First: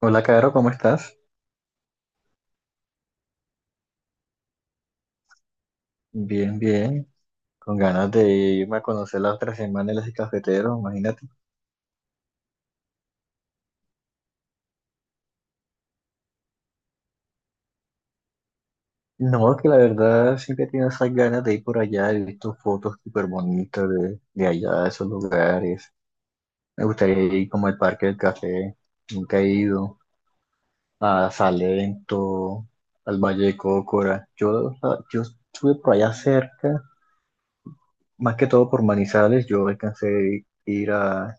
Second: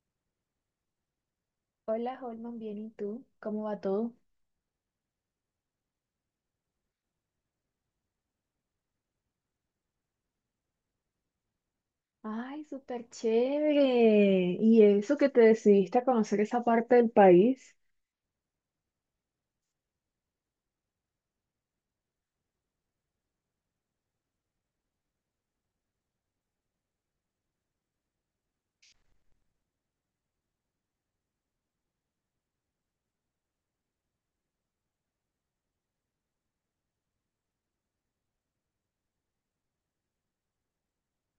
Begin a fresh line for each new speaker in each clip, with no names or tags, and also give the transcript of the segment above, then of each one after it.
Hola, Caro, ¿cómo estás?
Hola, Holman, bien, ¿y tú? ¿Cómo va todo?
Bien, bien. Con ganas de irme a conocer la otra semana en las cafeteros, imagínate.
Ay, súper chévere. ¿Y eso que te decidiste a conocer esa parte del país?
No, que la verdad siempre tengo esas ganas de ir por allá. He visto fotos súper bonitas de allá, de esos lugares. Me gustaría ir como al Parque del Café. Nunca he ido. A Salento, al Valle de Cocora. Yo estuve por allá cerca, más que todo por Manizales. Yo alcancé a ir a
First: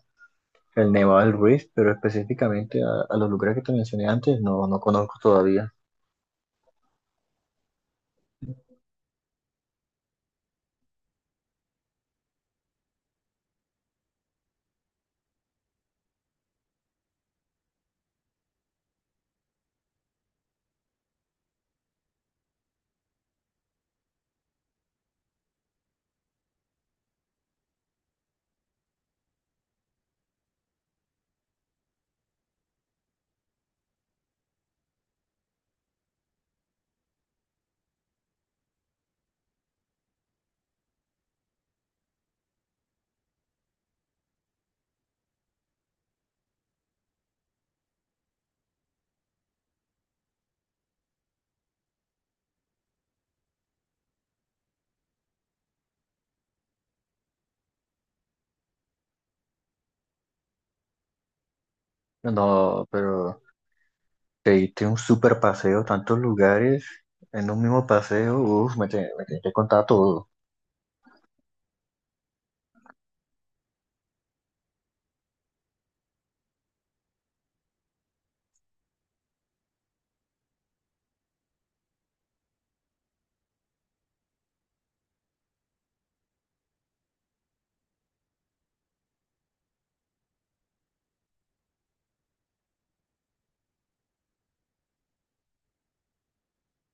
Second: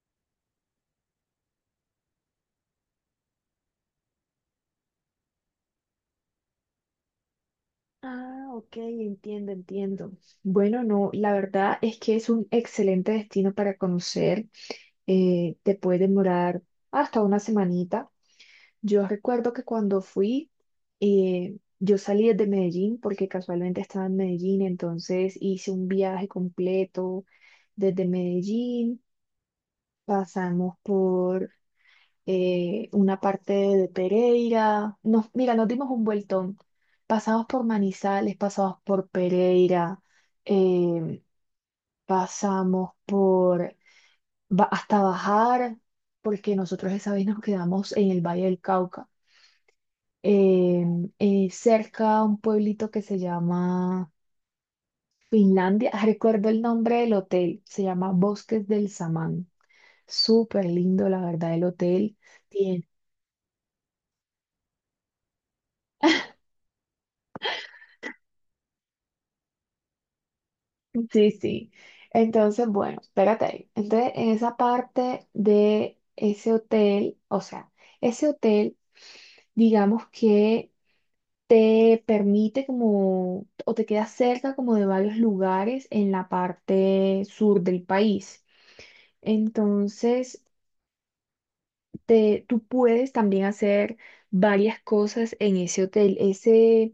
El Nevado del Ruiz, pero específicamente a los lugares que te mencioné antes, no conozco todavía.
Ah, ok, entiendo, entiendo. Bueno, no, la verdad es que es un excelente destino para conocer. Te puede demorar hasta una semanita. Yo recuerdo que cuando fui, yo salí desde Medellín porque casualmente estaba en Medellín, entonces hice un viaje completo desde Medellín. Pasamos por una parte de Pereira. Mira, nos dimos un vueltón. Pasamos por Manizales, pasamos por Pereira, eh, pasamos por hasta bajar, porque nosotros esa vez nos quedamos en el Valle del Cauca, eh, cerca a un pueblito que se llama Finlandia. Recuerdo el nombre del hotel, se llama Bosques del Samán. Súper lindo, la verdad, el hotel.
No, pero te diste un super paseo, tantos lugares en un mismo paseo, uff, me tienes que contar todo.
Sí, sí. Entonces, bueno, espérate ahí. Entonces, en esa parte de ese hotel, o sea, ese hotel, digamos que te permite como, o te queda cerca como de varios lugares en la parte sur del país. Entonces, tú puedes también hacer varias cosas en ese hotel. Ese,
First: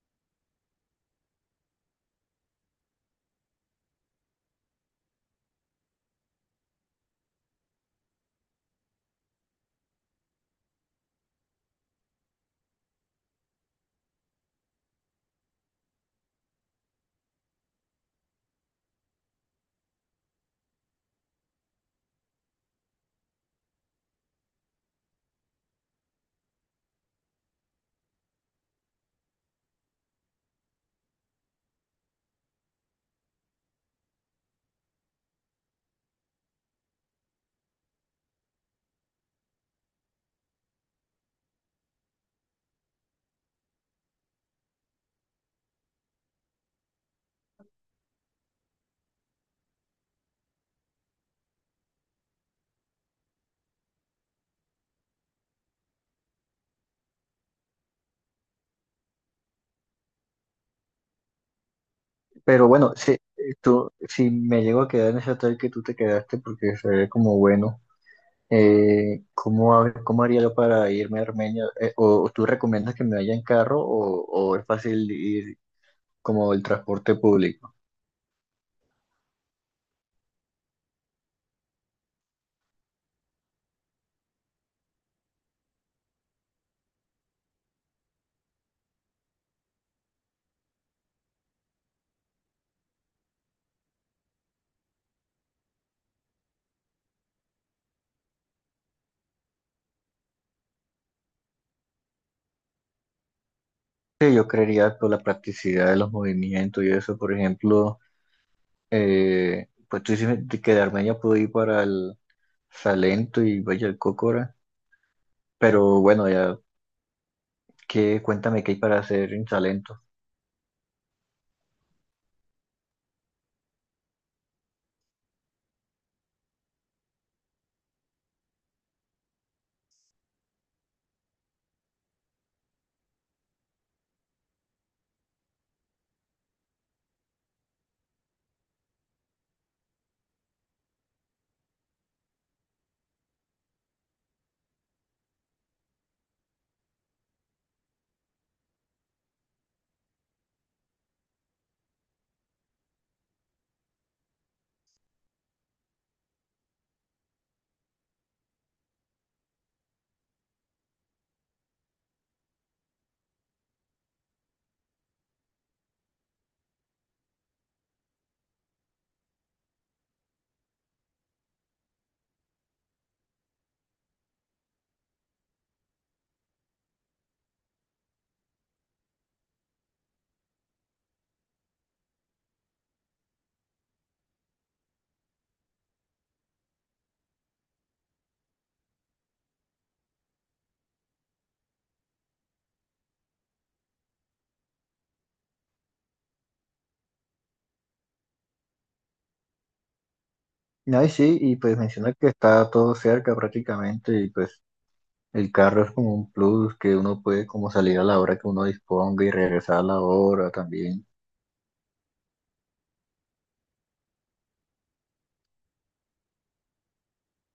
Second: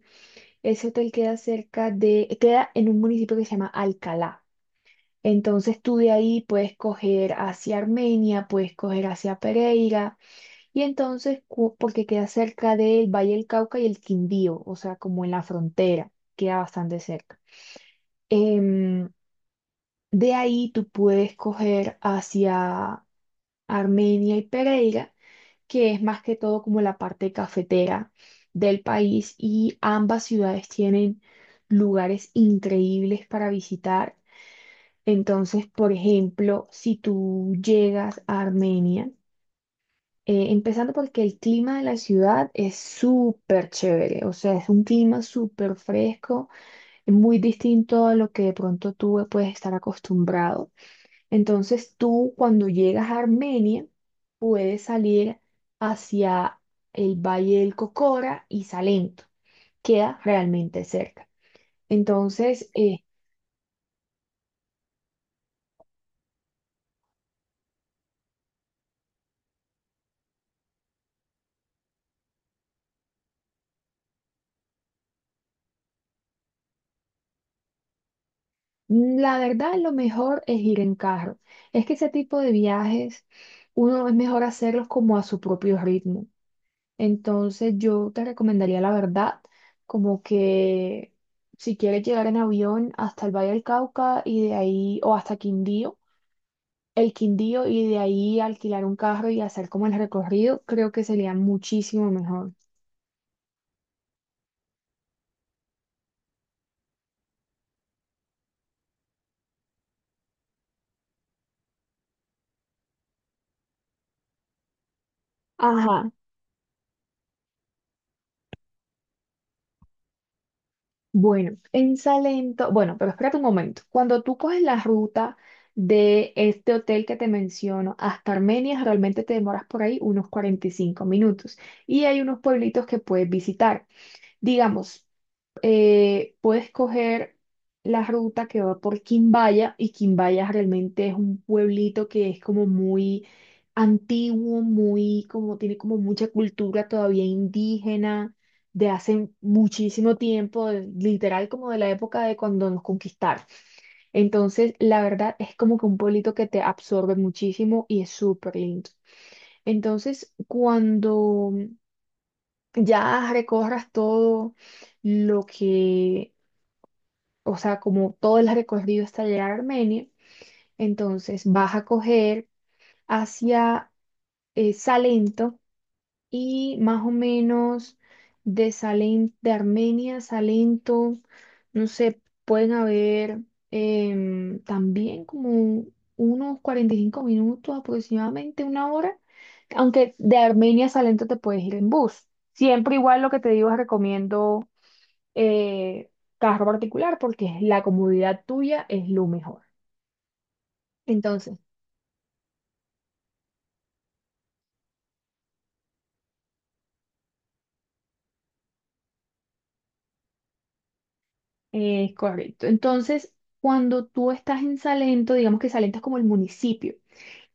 ese hotel queda cerca de, queda en un municipio que se llama Alcalá. Entonces tú de ahí puedes coger hacia Armenia, puedes coger hacia Pereira, y entonces, porque queda cerca del Valle del Cauca y el Quindío, o sea, como en la frontera, queda bastante cerca. Em, de ahí tú puedes coger hacia Armenia y Pereira, que es más que todo como la parte cafetera del país, y ambas ciudades tienen lugares increíbles para visitar. Entonces, por ejemplo, si tú llegas a Armenia, empezando porque el clima de la ciudad es súper chévere, o sea, es un clima súper fresco, muy distinto a lo que de pronto tú puedes estar acostumbrado. Entonces, tú cuando llegas a Armenia, puedes salir hacia el Valle del Cocora y Salento, queda realmente cerca.
Pero
Entonces,
bueno, si, tú, si me llego a quedar en ese hotel que tú te quedaste, porque se ve como bueno, ¿cómo, cómo haría yo para irme a Armenia? O, o tú recomiendas que me vaya en carro o, ¿o es fácil ir como el transporte público?
la verdad, lo mejor es ir en carro. Es que ese tipo de viajes, uno es mejor hacerlos como a su propio ritmo. Entonces, yo te recomendaría la verdad, como que si quieres llegar en avión hasta el Valle del Cauca y de ahí, o hasta el Quindío y de ahí alquilar un carro y hacer como el recorrido, creo que sería muchísimo mejor.
Sí, yo creería por la practicidad de los movimientos y eso, por ejemplo, pues tú dices que de Armenia puedo ir para el Salento y vaya el Cócora, pero
Ajá.
bueno, ya qué, cuéntame qué hay para hacer en Salento.
Bueno, en Salento, bueno, pero espérate un momento. Cuando tú coges la ruta de este hotel que te menciono hasta Armenia, realmente te demoras por ahí unos 45 minutos y hay unos pueblitos que puedes visitar. Digamos, puedes coger la ruta que va por Quimbaya y Quimbaya realmente es un pueblito que es como muy antiguo, muy como tiene como mucha cultura todavía indígena de hace muchísimo tiempo, literal como de la época de cuando nos conquistaron. Entonces, la verdad es como que un pueblito que te absorbe muchísimo y es súper lindo. Entonces, cuando ya recorras todo lo que o sea, como todo el recorrido hasta llegar a Armenia, entonces vas a coger hacia Salento y más o menos de Salento, de Armenia a Salento, no sé, pueden haber también como unos 45 minutos, aproximadamente una hora, aunque de Armenia a Salento te puedes ir en bus. Siempre igual lo que te digo, recomiendo eh, carro particular porque la comodidad tuya es lo mejor.
Ay, sí, y
Entonces,
pues menciona que está todo cerca prácticamente y pues el carro es como un plus que uno puede como salir a la hora que uno disponga y regresar a la hora también.
es correcto. Entonces, cuando tú estás en Salento, digamos que Salento es como el municipio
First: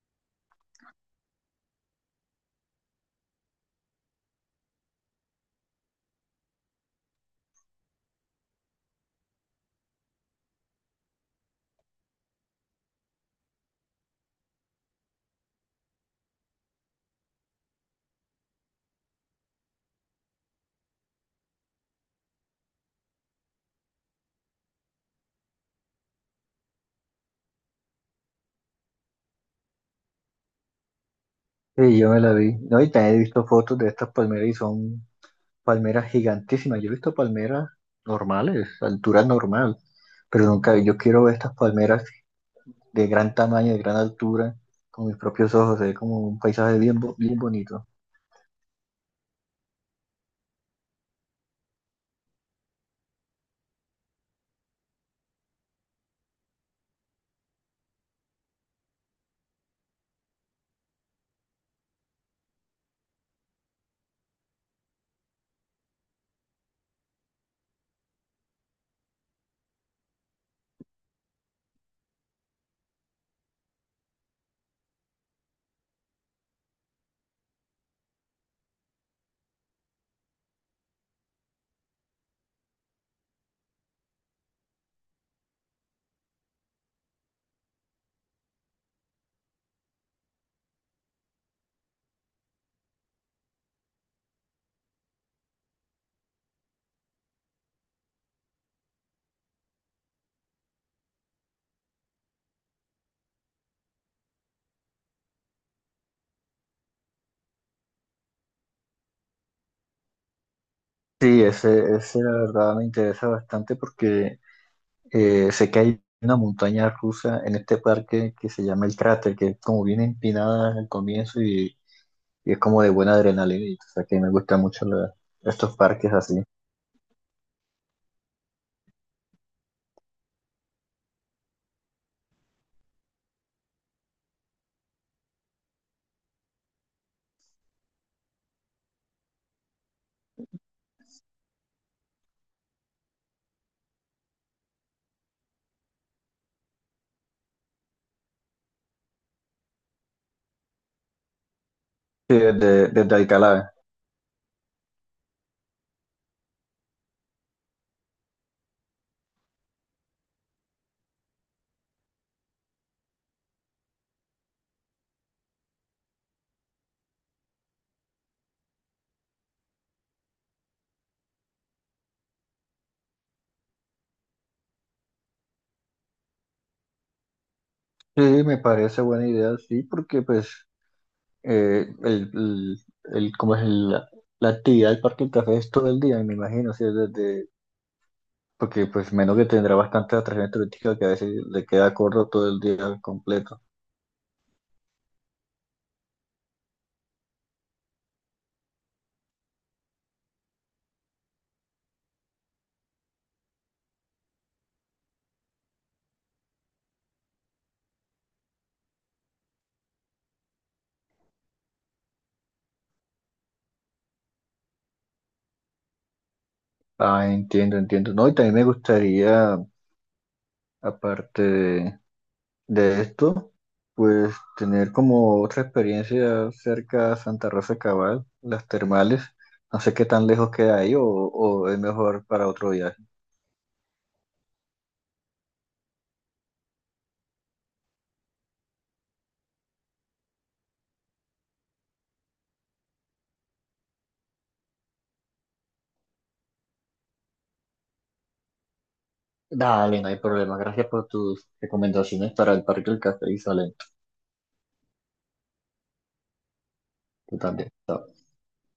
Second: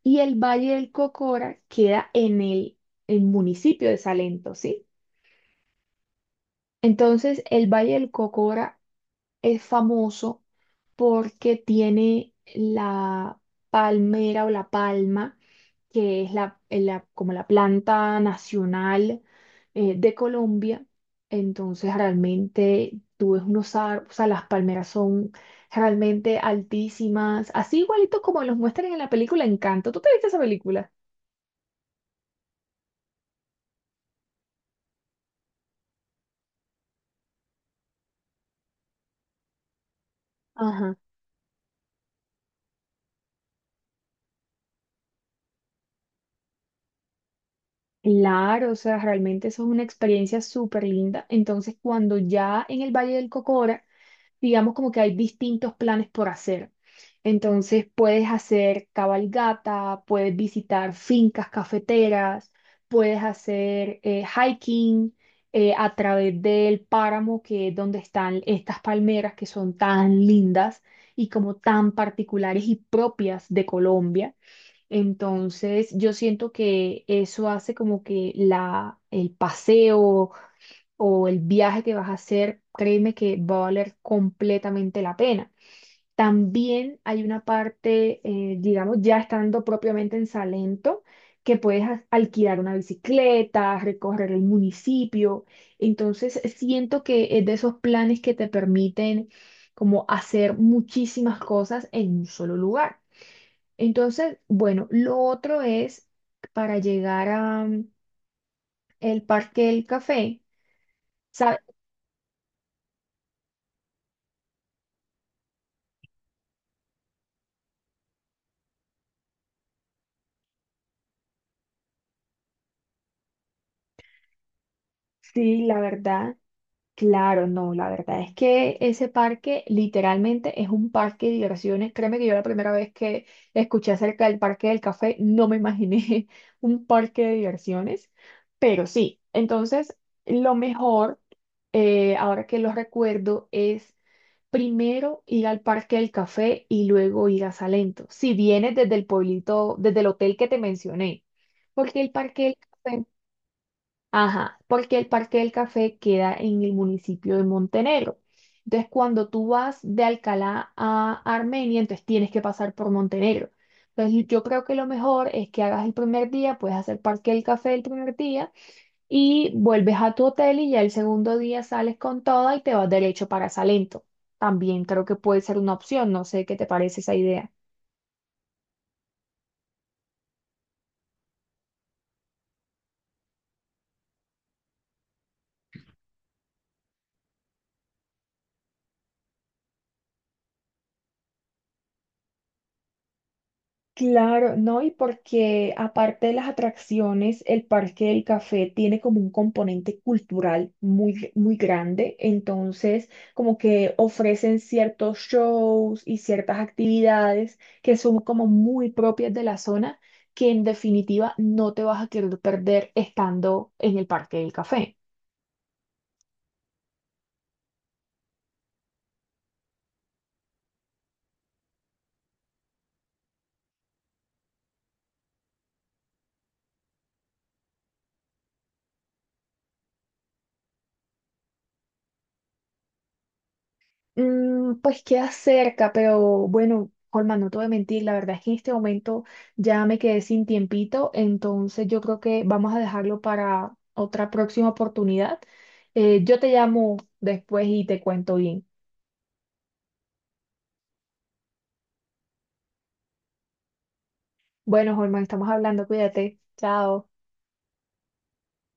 y el Valle del Cocora queda en el municipio de Salento, ¿sí? Entonces, el Valle del Cocora es famoso porque tiene la palmera o la palma, que es como la planta nacional de Colombia. Entonces realmente tú ves unos árboles, o sea, las palmeras son realmente altísimas, así igualito como los muestran en la película Encanto. ¿Tú te viste esa película?
Sí, yo me la vi. No, y también he visto fotos de estas palmeras y son palmeras gigantísimas. Yo he visto palmeras normales, altura normal, pero nunca,
Ajá.
yo quiero ver estas palmeras de gran tamaño, de gran altura, con mis propios ojos, es como un paisaje bien, bien bonito.
Claro, o sea, realmente eso es una experiencia súper linda. Entonces, cuando ya en el Valle del Cocora digamos como que hay distintos planes por hacer. Entonces puedes hacer cabalgata, puedes visitar fincas cafeteras, puedes hacer hiking a través del páramo, que es donde están estas palmeras que son tan lindas y como tan particulares y propias de Colombia. Entonces yo siento que eso hace como que el paseo o el viaje que vas a hacer, créeme que va a valer completamente la pena. También hay una parte, digamos, ya estando propiamente en Salento, que puedes alquilar una bicicleta, recorrer el municipio. Entonces, siento que es de esos planes que te permiten como hacer muchísimas cosas en un solo lugar. Entonces, bueno, lo otro es para llegar a el Parque del Café.
Sí,
¿Sabe?
ese la verdad me interesa bastante porque sé que hay una montaña rusa en este parque que se llama el cráter, que es como bien empinada al comienzo y es como de buena adrenalina, y, o sea que me gustan mucho
Sí,
estos
la
parques
verdad.
así.
Claro, no, la verdad es que ese parque literalmente es un parque de diversiones. Créeme que yo la primera vez que escuché acerca del parque del café no me imaginé un parque de diversiones, pero sí, entonces lo mejor, ahora que lo recuerdo, es primero ir al parque del café y luego ir a Salento, si vienes desde el pueblito, desde el hotel que te mencioné, porque el
Sí,
parque del
desde,
café.
desde Alcalá.
Ajá. Porque el Parque del Café queda en el municipio de Montenegro. Entonces, cuando tú vas de Alcalá a Armenia, entonces tienes que pasar por Montenegro. Entonces, yo creo que lo mejor es que hagas el primer día, puedes hacer Parque del Café el primer día y vuelves a tu hotel y ya el segundo día sales con toda y te vas derecho para Salento. También creo que puede ser una opción, no sé qué te parece esa idea.
Sí, me parece buena idea, sí, porque pues eh, el, el, el- como es el- la actividad del Parque del Café es todo el día, me imagino, sí, desde, porque pues menos que tendrá bastante atracción turística que a veces le queda corto todo el día completo.
Claro, no, y porque aparte de las atracciones, el Parque del Café tiene como un componente cultural muy, muy grande, entonces como que ofrecen ciertos shows y ciertas actividades que son como muy propias de la zona, que en definitiva no te vas a querer perder estando en el Parque del Café.
Ah, entiendo, entiendo. No, y también me gustaría, aparte de esto, pues tener como otra experiencia cerca a Santa Rosa de Cabal, las termales. No sé qué tan lejos queda ahí o es mejor para otro viaje.
Pues queda cerca, pero bueno, Holman, no te voy a mentir, la verdad es que en este momento ya me quedé sin tiempito, entonces yo creo que vamos a dejarlo para otra próxima oportunidad. Yo te llamo después y te cuento bien.
Dale, no hay problema. Gracias por tus recomendaciones para el Parque del Café y Salento.
Bueno, Holman, estamos hablando, cuídate, chao.
Tú también. Chao.